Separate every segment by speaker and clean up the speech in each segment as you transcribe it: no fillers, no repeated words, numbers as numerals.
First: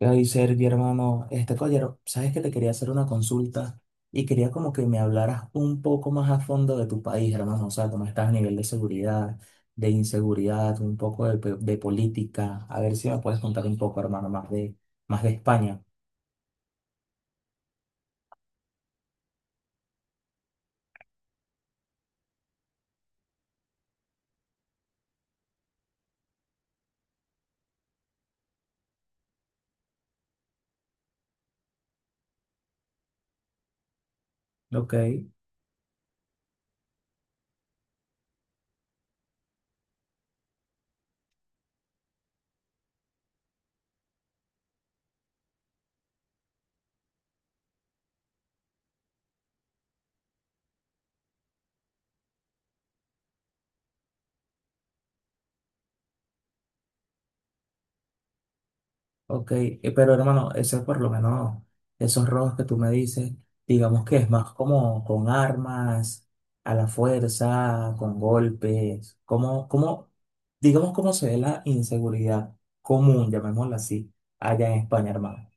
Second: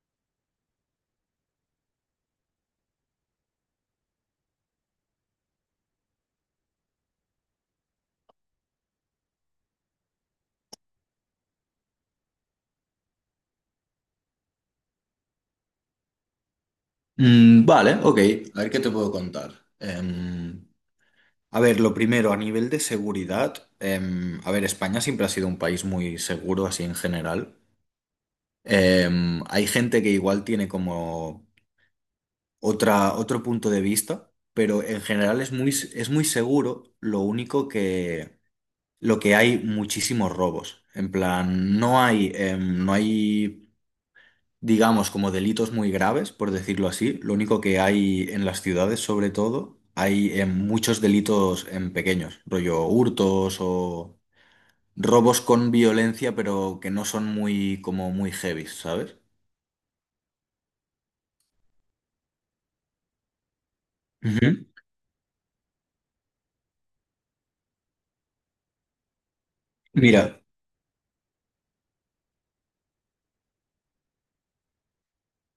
Speaker 1: Ay, Sergio, hermano, este caballero, sabes que te quería hacer una consulta y quería como que me hablaras un poco más a fondo de tu país, hermano, o sea, cómo estás a nivel de seguridad, de inseguridad, un poco de, de política, a ver si me puedes contar un poco, hermano, más de España.
Speaker 2: Vale, ok. A ver qué te puedo contar. Em, a ver, lo primero, a nivel de seguridad, a ver, España siempre ha sido un país muy seguro, así en general. Hay gente que igual tiene como otro punto de vista, pero
Speaker 1: Ok.
Speaker 2: en general es muy seguro. Lo que hay muchísimos robos. En plan, no hay digamos, como delitos muy graves, por decirlo así. Lo único que hay en las ciudades, sobre todo, hay muchos delitos en pequeños, rollo hurtos o robos con violencia, pero que no son muy, como muy heavy, ¿sabes?
Speaker 1: Ok, pero hermano, ese por lo menos, esos robos que tú me dices, digamos que es más
Speaker 2: Ujú.
Speaker 1: como con armas, a la fuerza, con golpes,
Speaker 2: Mira,
Speaker 1: digamos cómo se ve la inseguridad común, llamémosla así, allá en España, hermano.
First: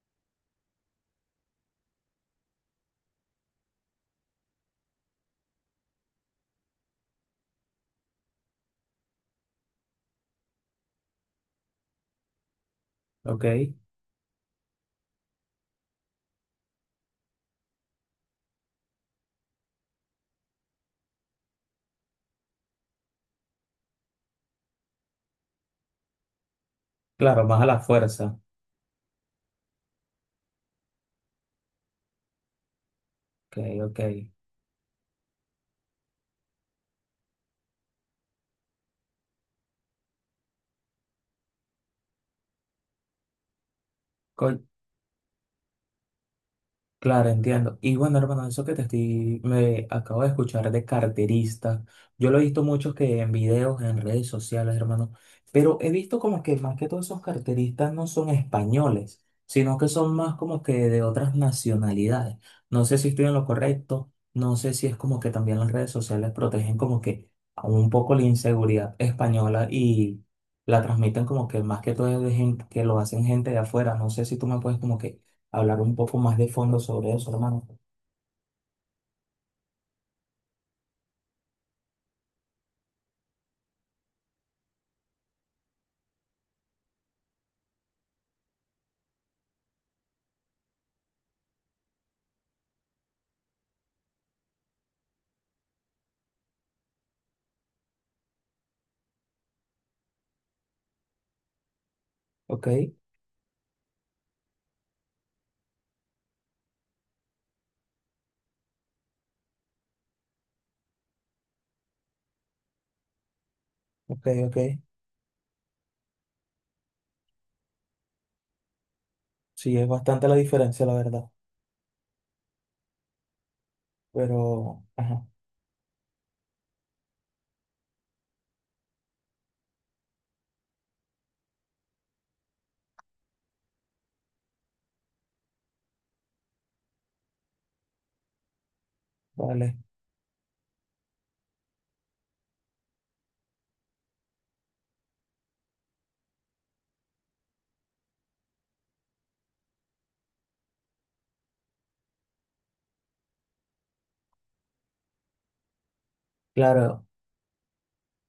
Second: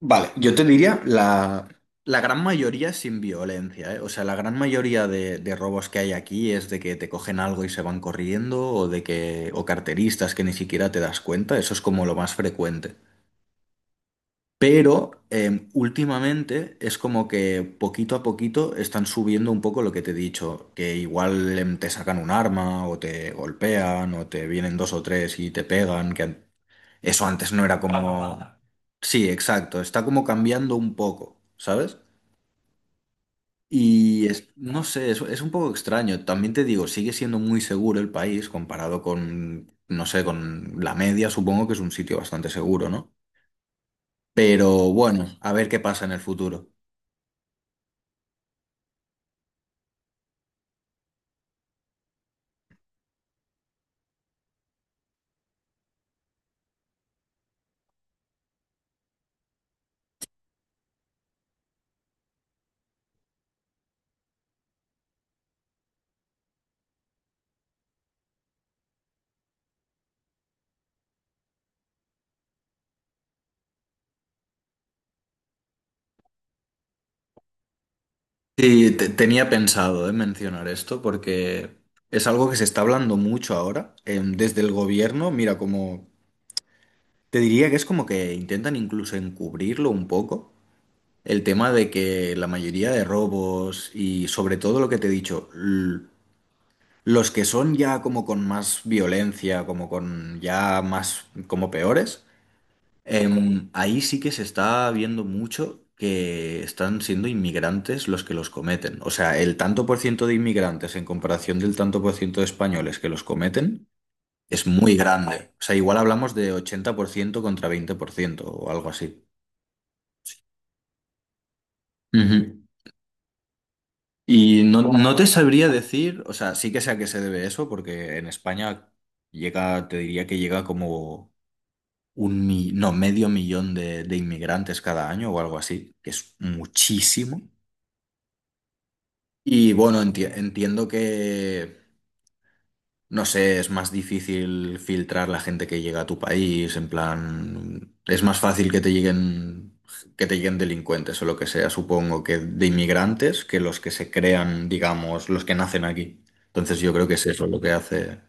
Speaker 2: vale, yo te diría la gran mayoría sin violencia, ¿eh? O sea, la gran mayoría de robos que hay aquí es de que te cogen algo y se van corriendo, o carteristas que ni siquiera te das cuenta, eso es como lo más frecuente.
Speaker 1: Ok,
Speaker 2: Pero últimamente es como que poquito a poquito están subiendo un poco lo que te he dicho, que igual te sacan un arma o te golpean o te vienen dos o tres y te pegan, eso
Speaker 1: claro,
Speaker 2: antes
Speaker 1: más
Speaker 2: no
Speaker 1: a la
Speaker 2: era como
Speaker 1: fuerza.
Speaker 2: mata. Sí, exacto, está como cambiando un poco, ¿sabes?
Speaker 1: Ok,
Speaker 2: No sé, es un poco extraño. También te digo, sigue siendo muy seguro el país comparado con, no sé, con la media, supongo que es un sitio bastante seguro, ¿no?
Speaker 1: ok.
Speaker 2: Pero bueno, a ver qué pasa en el futuro.
Speaker 1: Claro, entiendo. Y bueno, hermano, eso que te estoy, me acabo de escuchar de carterista. Yo lo he visto muchos que en videos, en redes sociales, hermano, pero he visto como que más que todos esos carteristas no son españoles, sino que son más como que de otras nacionalidades. No sé si estoy en lo correcto, no sé si es como que también las redes sociales protegen como que a un poco la inseguridad española y la transmiten como que más que todo es de gente que lo hacen gente de afuera. No sé si tú me puedes como que hablar un poco más de fondo sobre eso, hermano.
Speaker 2: Sí, tenía pensado, mencionar esto porque es algo que se está hablando mucho ahora, desde el gobierno. Mira, como te diría que es como que intentan incluso encubrirlo un poco, el tema de que la mayoría de robos y sobre todo lo que te he dicho, los que son ya como con más violencia, como con ya más, como peores.
Speaker 1: Ok,
Speaker 2: Ahí sí que se está viendo mucho que están siendo inmigrantes los que los cometen. O sea, el tanto por ciento de inmigrantes en comparación del tanto por ciento de españoles que los cometen
Speaker 1: ok, ok.
Speaker 2: es muy grande. O sea, igual hablamos de 80% contra 20% o algo así.
Speaker 1: Sí, es bastante la diferencia, la verdad.
Speaker 2: Ujú. Y
Speaker 1: Pero,
Speaker 2: no
Speaker 1: ajá,
Speaker 2: te sabría decir, o sea, sí que sé a qué se debe eso, porque en España llega, te diría que llega como un, mi- no, medio millón de inmigrantes cada año o algo así, que es muchísimo. Y
Speaker 1: vale.
Speaker 2: bueno, entiendo que, no sé, es más difícil filtrar la gente que llega a tu país, en plan, es más fácil que te lleguen delincuentes o lo que sea, supongo, que de inmigrantes, que los que se crean, digamos, los que nacen aquí. Entonces yo
Speaker 1: Claro,
Speaker 2: creo que es eso lo que hace,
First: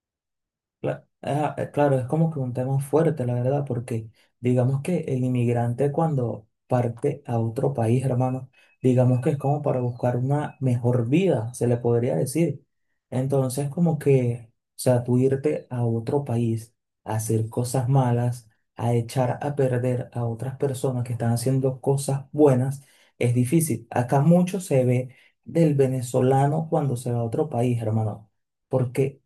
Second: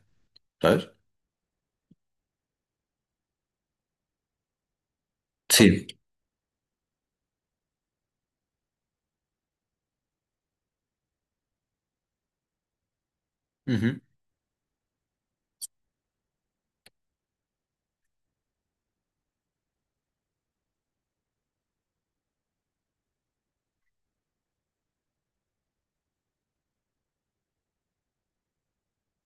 Speaker 2: ¿sabes?
Speaker 1: Claro, es como que un tema fuerte, la verdad, porque digamos que el
Speaker 2: Sí.
Speaker 1: inmigrante cuando parte a otro país, hermano, digamos que es como para buscar una mejor vida, se le podría decir. Entonces, como
Speaker 2: Ujú.
Speaker 1: que, o sea, tú irte a otro país a hacer cosas malas, a echar a perder a otras personas que están haciendo cosas buenas, es difícil. Acá mucho se ve del venezolano cuando se va a otro país, hermano. Porque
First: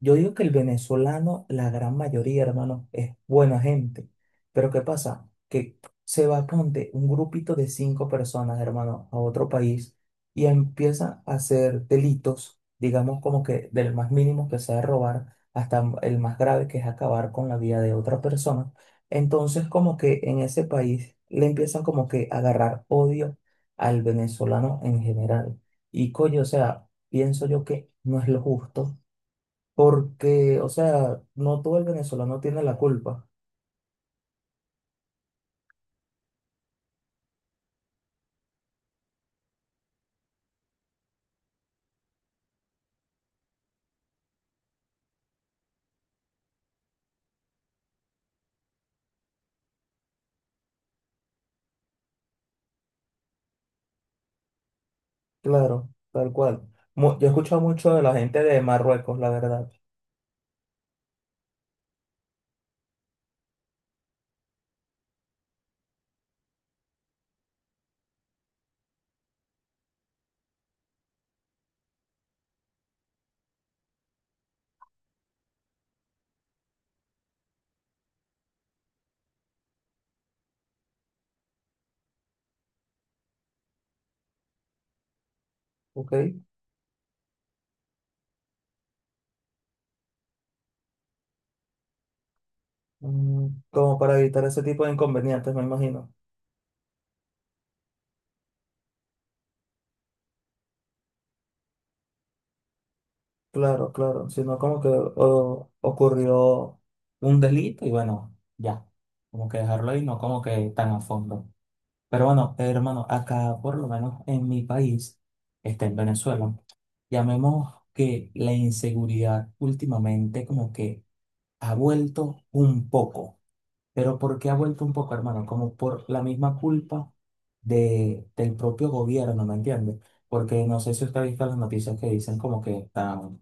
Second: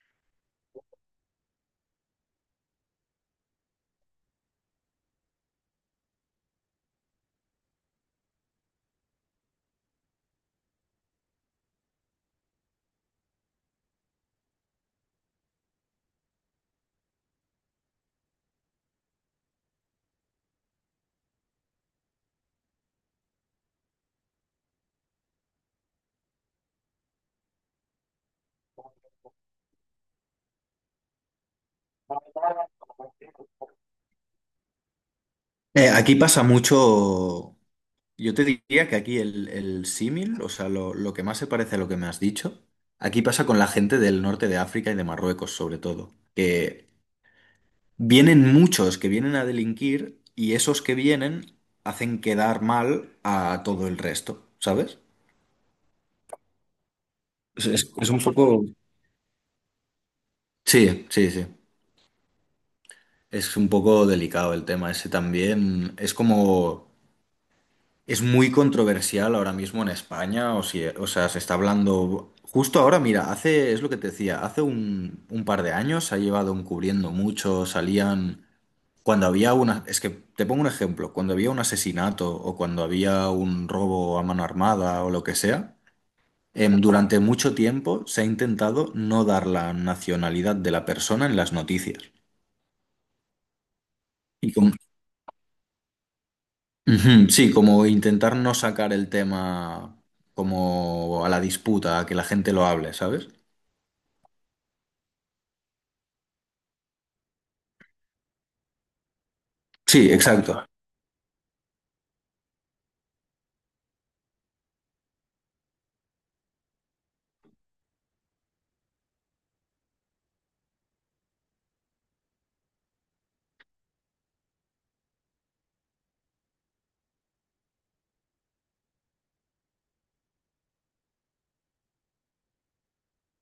Speaker 1: yo digo que el venezolano, la gran mayoría, hermano, es buena gente. Pero ¿qué pasa? Que se va, ponte, un grupito de cinco personas, hermano, a otro país y empieza a hacer delitos, digamos como que del más mínimo que sea robar hasta el más grave que es acabar con la vida de otra persona. Entonces como que en ese país le empiezan como que a agarrar odio al venezolano en general. Y coño, o sea, pienso yo que no es lo justo porque, o sea, no todo el venezolano tiene la culpa,
Speaker 2: Aquí pasa mucho. Yo te diría que aquí el símil, o sea, lo que más se parece a lo que me has dicho, aquí pasa con la gente del norte de África y de Marruecos, sobre todo, que vienen muchos que vienen a delinquir y esos que vienen hacen quedar mal a todo el resto, ¿sabes?
Speaker 1: claro, tal cual. Yo he escuchado mucho de
Speaker 2: Es
Speaker 1: la
Speaker 2: un
Speaker 1: gente de
Speaker 2: poco...
Speaker 1: Marruecos, la verdad,
Speaker 2: Sí, sí, sí. Es un poco delicado el tema ese también. Es como... Es muy controversial ahora mismo en España, o, si- o sea, se está hablando justo ahora, mira, hace, es lo que te decía, hace un par de años se ha llevado encubriendo mucho, salían, cuando había una, es que te pongo un ejemplo, cuando había un asesinato o cuando había un robo a mano armada o lo que sea,
Speaker 1: ¿ok?
Speaker 2: durante mucho tiempo se ha intentado no dar la nacionalidad de la persona en las noticias.
Speaker 1: Mm, como para evitar
Speaker 2: Y
Speaker 1: ese
Speaker 2: con,
Speaker 1: tipo de inconvenientes, me imagino.
Speaker 2: ujú, sí, como intentar no sacar el tema como a la disputa, a que la gente lo hable, ¿sabes?
Speaker 1: Claro, claro, sino como que ocurrió un delito y bueno, ya, como que dejarlo ahí,
Speaker 2: Sí,
Speaker 1: no como
Speaker 2: exacto.
Speaker 1: que tan a fondo. Pero bueno, hermano, acá por lo menos en mi país, este, en Venezuela, llamemos que la inseguridad últimamente como que ha vuelto un poco. Pero ¿por qué ha vuelto un poco, hermano? Como por la misma culpa del propio gobierno, ¿me entiendes? Porque no sé si usted ha visto las noticias que dicen como que están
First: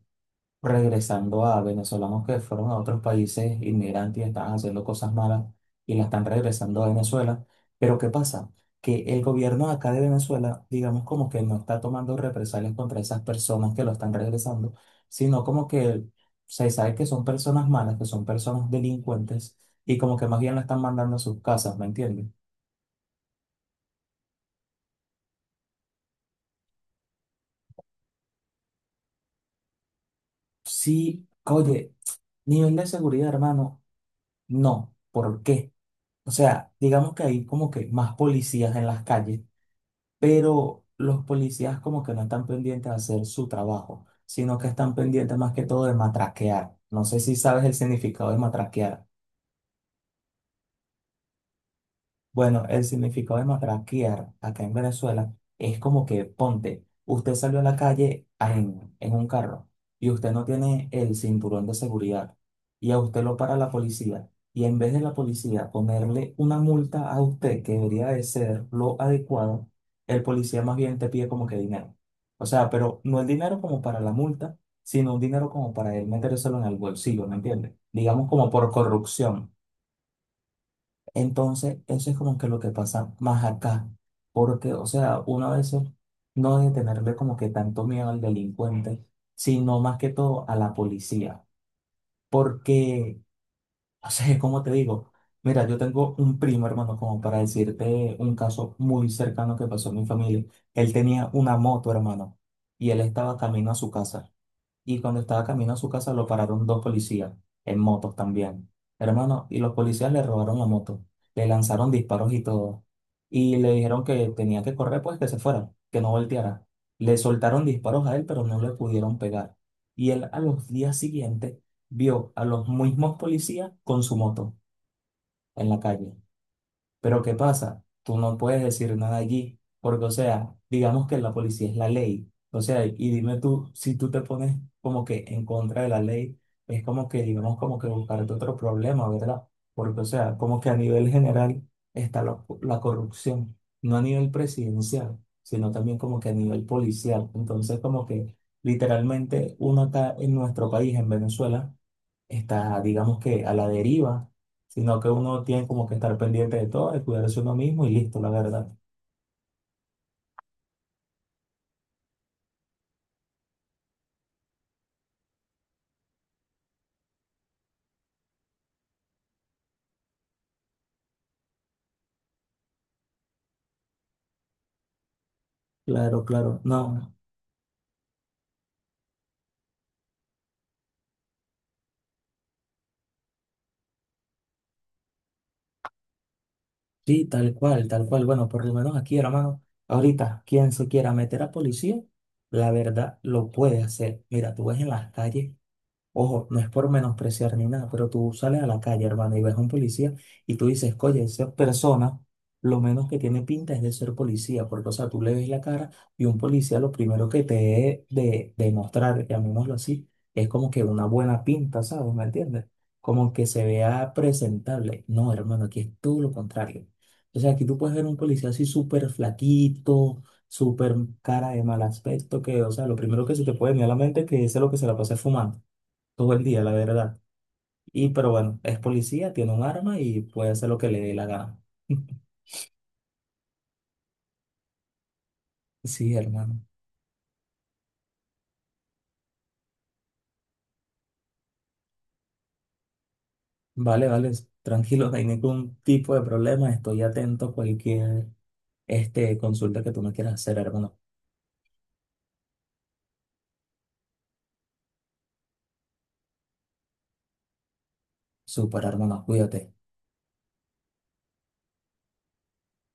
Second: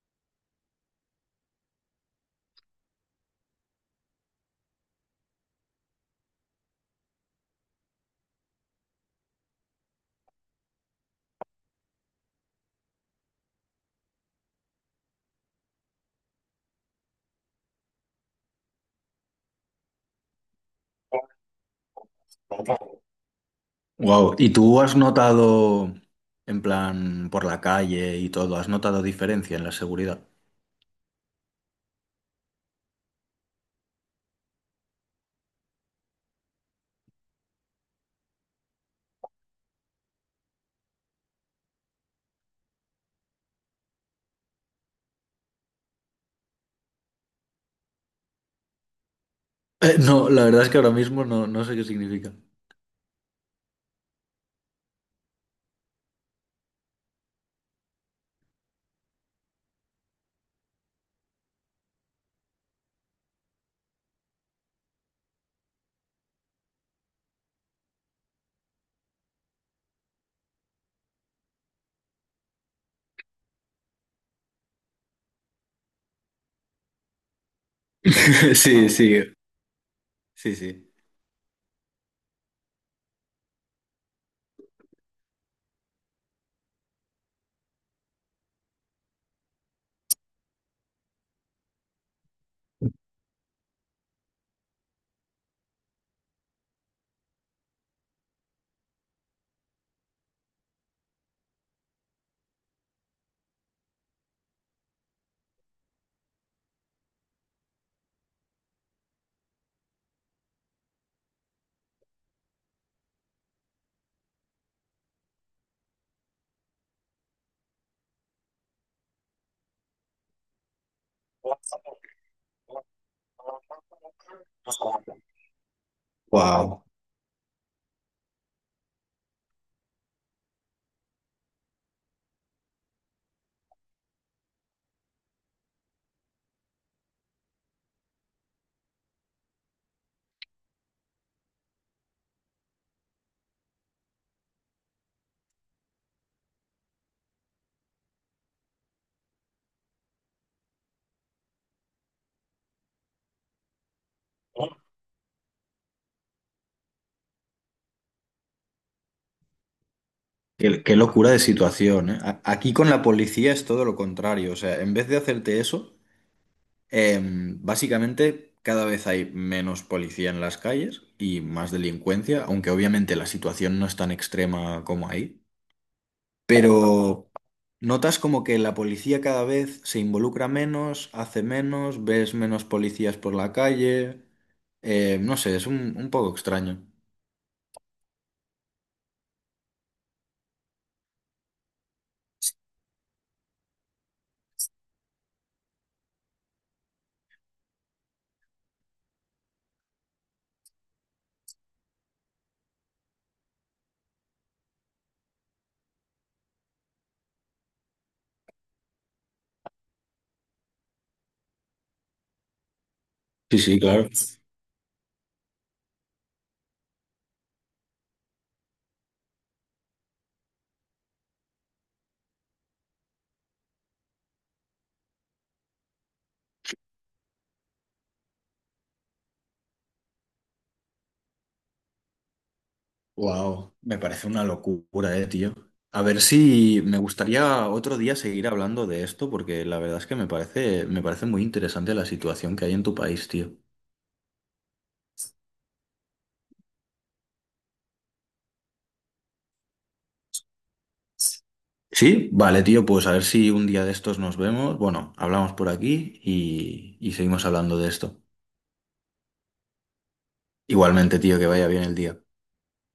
Speaker 1: regresando a venezolanos que fueron a otros países inmigrantes y estaban haciendo cosas malas y la están regresando a Venezuela. Pero ¿qué pasa? Que el gobierno de acá de Venezuela, digamos como que no está tomando represalias contra esas personas que lo están regresando, sino como que se sabe que son personas malas, que son personas delincuentes y como que más bien la están mandando a sus casas, ¿me entiendes?
Speaker 2: Wow. ¿Y tú has notado, en plan, por la calle y todo, has notado diferencia en la seguridad?
Speaker 1: Sí, oye, nivel de seguridad, hermano, no. ¿Por qué? O sea, digamos que hay como que más policías en las calles, pero los policías como que no están pendientes de hacer su trabajo, sino que están pendientes más que todo de matraquear. No sé si sabes el significado de matraquear.
Speaker 2: No, la verdad es que ahora mismo no, no sé qué significa.
Speaker 1: Bueno, el significado de matraquear acá en Venezuela es como que, ponte, usted salió a la calle en un carro y usted no tiene el cinturón de seguridad y a usted lo para la policía y en vez de la policía ponerle una multa a usted que debería de ser lo adecuado, el policía más bien te pide como que dinero. O sea, pero no el dinero como para la multa, sino un dinero como para él metérselo en el bolsillo, ¿me entiende? Digamos como por
Speaker 2: Sí, sí,
Speaker 1: corrupción.
Speaker 2: sí, sí.
Speaker 1: Entonces, eso es como que lo que pasa más acá, porque, o sea, uno a veces no debe tenerle como que tanto miedo al delincuente, sino más que todo a la policía, porque, o sea, como te digo, mira, yo tengo un primo, hermano, como para decirte un caso muy cercano que pasó en mi familia. Él tenía una moto, hermano, y él estaba camino a su casa. Y cuando estaba camino a su casa lo pararon dos policías, en motos también. Hermano, y los policías le robaron la moto, le lanzaron disparos y todo. Y le dijeron que tenía que correr, pues que se fuera, que no volteara. Le soltaron disparos a él, pero no le pudieron pegar. Y él a los días siguientes vio a los mismos policías con su moto en la calle.
Speaker 2: Wow.
Speaker 1: Pero ¿qué pasa? Tú no puedes decir nada allí, porque, o sea, digamos que la policía es la ley. O sea, y dime tú, si tú te pones como que en contra de la ley, es como que, digamos, como que buscarte otro problema, ¿verdad? Porque, o sea, como que a nivel general está la corrupción, no a nivel presidencial, sino también como que a nivel policial. Entonces, como que literalmente uno acá en nuestro país, en Venezuela, está, digamos que a la deriva, sino que uno tiene como que estar pendiente de todo, de cuidarse uno mismo y listo, la verdad.
Speaker 2: Qué, qué locura de situación, ¿eh? Aquí con la policía es todo lo contrario. O sea, en vez de hacerte eso, básicamente, cada vez hay menos policía en las calles y más delincuencia, aunque obviamente la situación no es tan extrema como ahí.
Speaker 1: Claro, claro, no,
Speaker 2: Pero notas como que la policía cada vez se involucra menos, hace menos, ves menos policías por la calle. No sé, es un poco extraño.
Speaker 1: sí, tal cual, tal cual. Bueno, por lo menos aquí, hermano, ahorita, quien se quiera meter a policía, la verdad lo puede hacer. Mira, tú ves en las calles. Ojo, no es por menospreciar ni nada, pero tú sales a la calle, hermano, y ves a un policía y tú dices, oye, esa persona lo menos que tiene pinta es de ser policía, porque, o sea, tú le ves la cara y un policía lo primero que te debe de demostrar, llamémoslo así, es como que una buena pinta, ¿sabes? ¿Me entiendes? Como que
Speaker 2: Sí,
Speaker 1: se
Speaker 2: sí, claro.
Speaker 1: vea presentable. No, hermano, aquí es todo lo contrario. O sea, aquí tú puedes ver un policía así súper flaquito, súper cara de mal aspecto, que, o sea, lo primero que se te puede venir a la mente es que ese es lo que se la pasa fumando todo el día, la verdad. Y pero bueno, es policía, tiene un arma y puede hacer lo que le dé la gana.
Speaker 2: Wow, me parece una locura, tío. A
Speaker 1: Sí,
Speaker 2: ver
Speaker 1: hermano.
Speaker 2: si me gustaría otro día seguir hablando de esto, porque la verdad es que me parece muy interesante la situación que hay en tu país, tío.
Speaker 1: Vale, vale, tranquilo, no hay ningún tipo de problema. Estoy atento a cualquier este, consulta que tú me quieras hacer, hermano.
Speaker 2: Sí, vale, tío, pues a ver si un día de estos nos vemos. Bueno, hablamos por aquí y seguimos hablando de esto.
Speaker 1: Super, hermano, cuídate.
Speaker 2: Igualmente, tío, que vaya bien el día.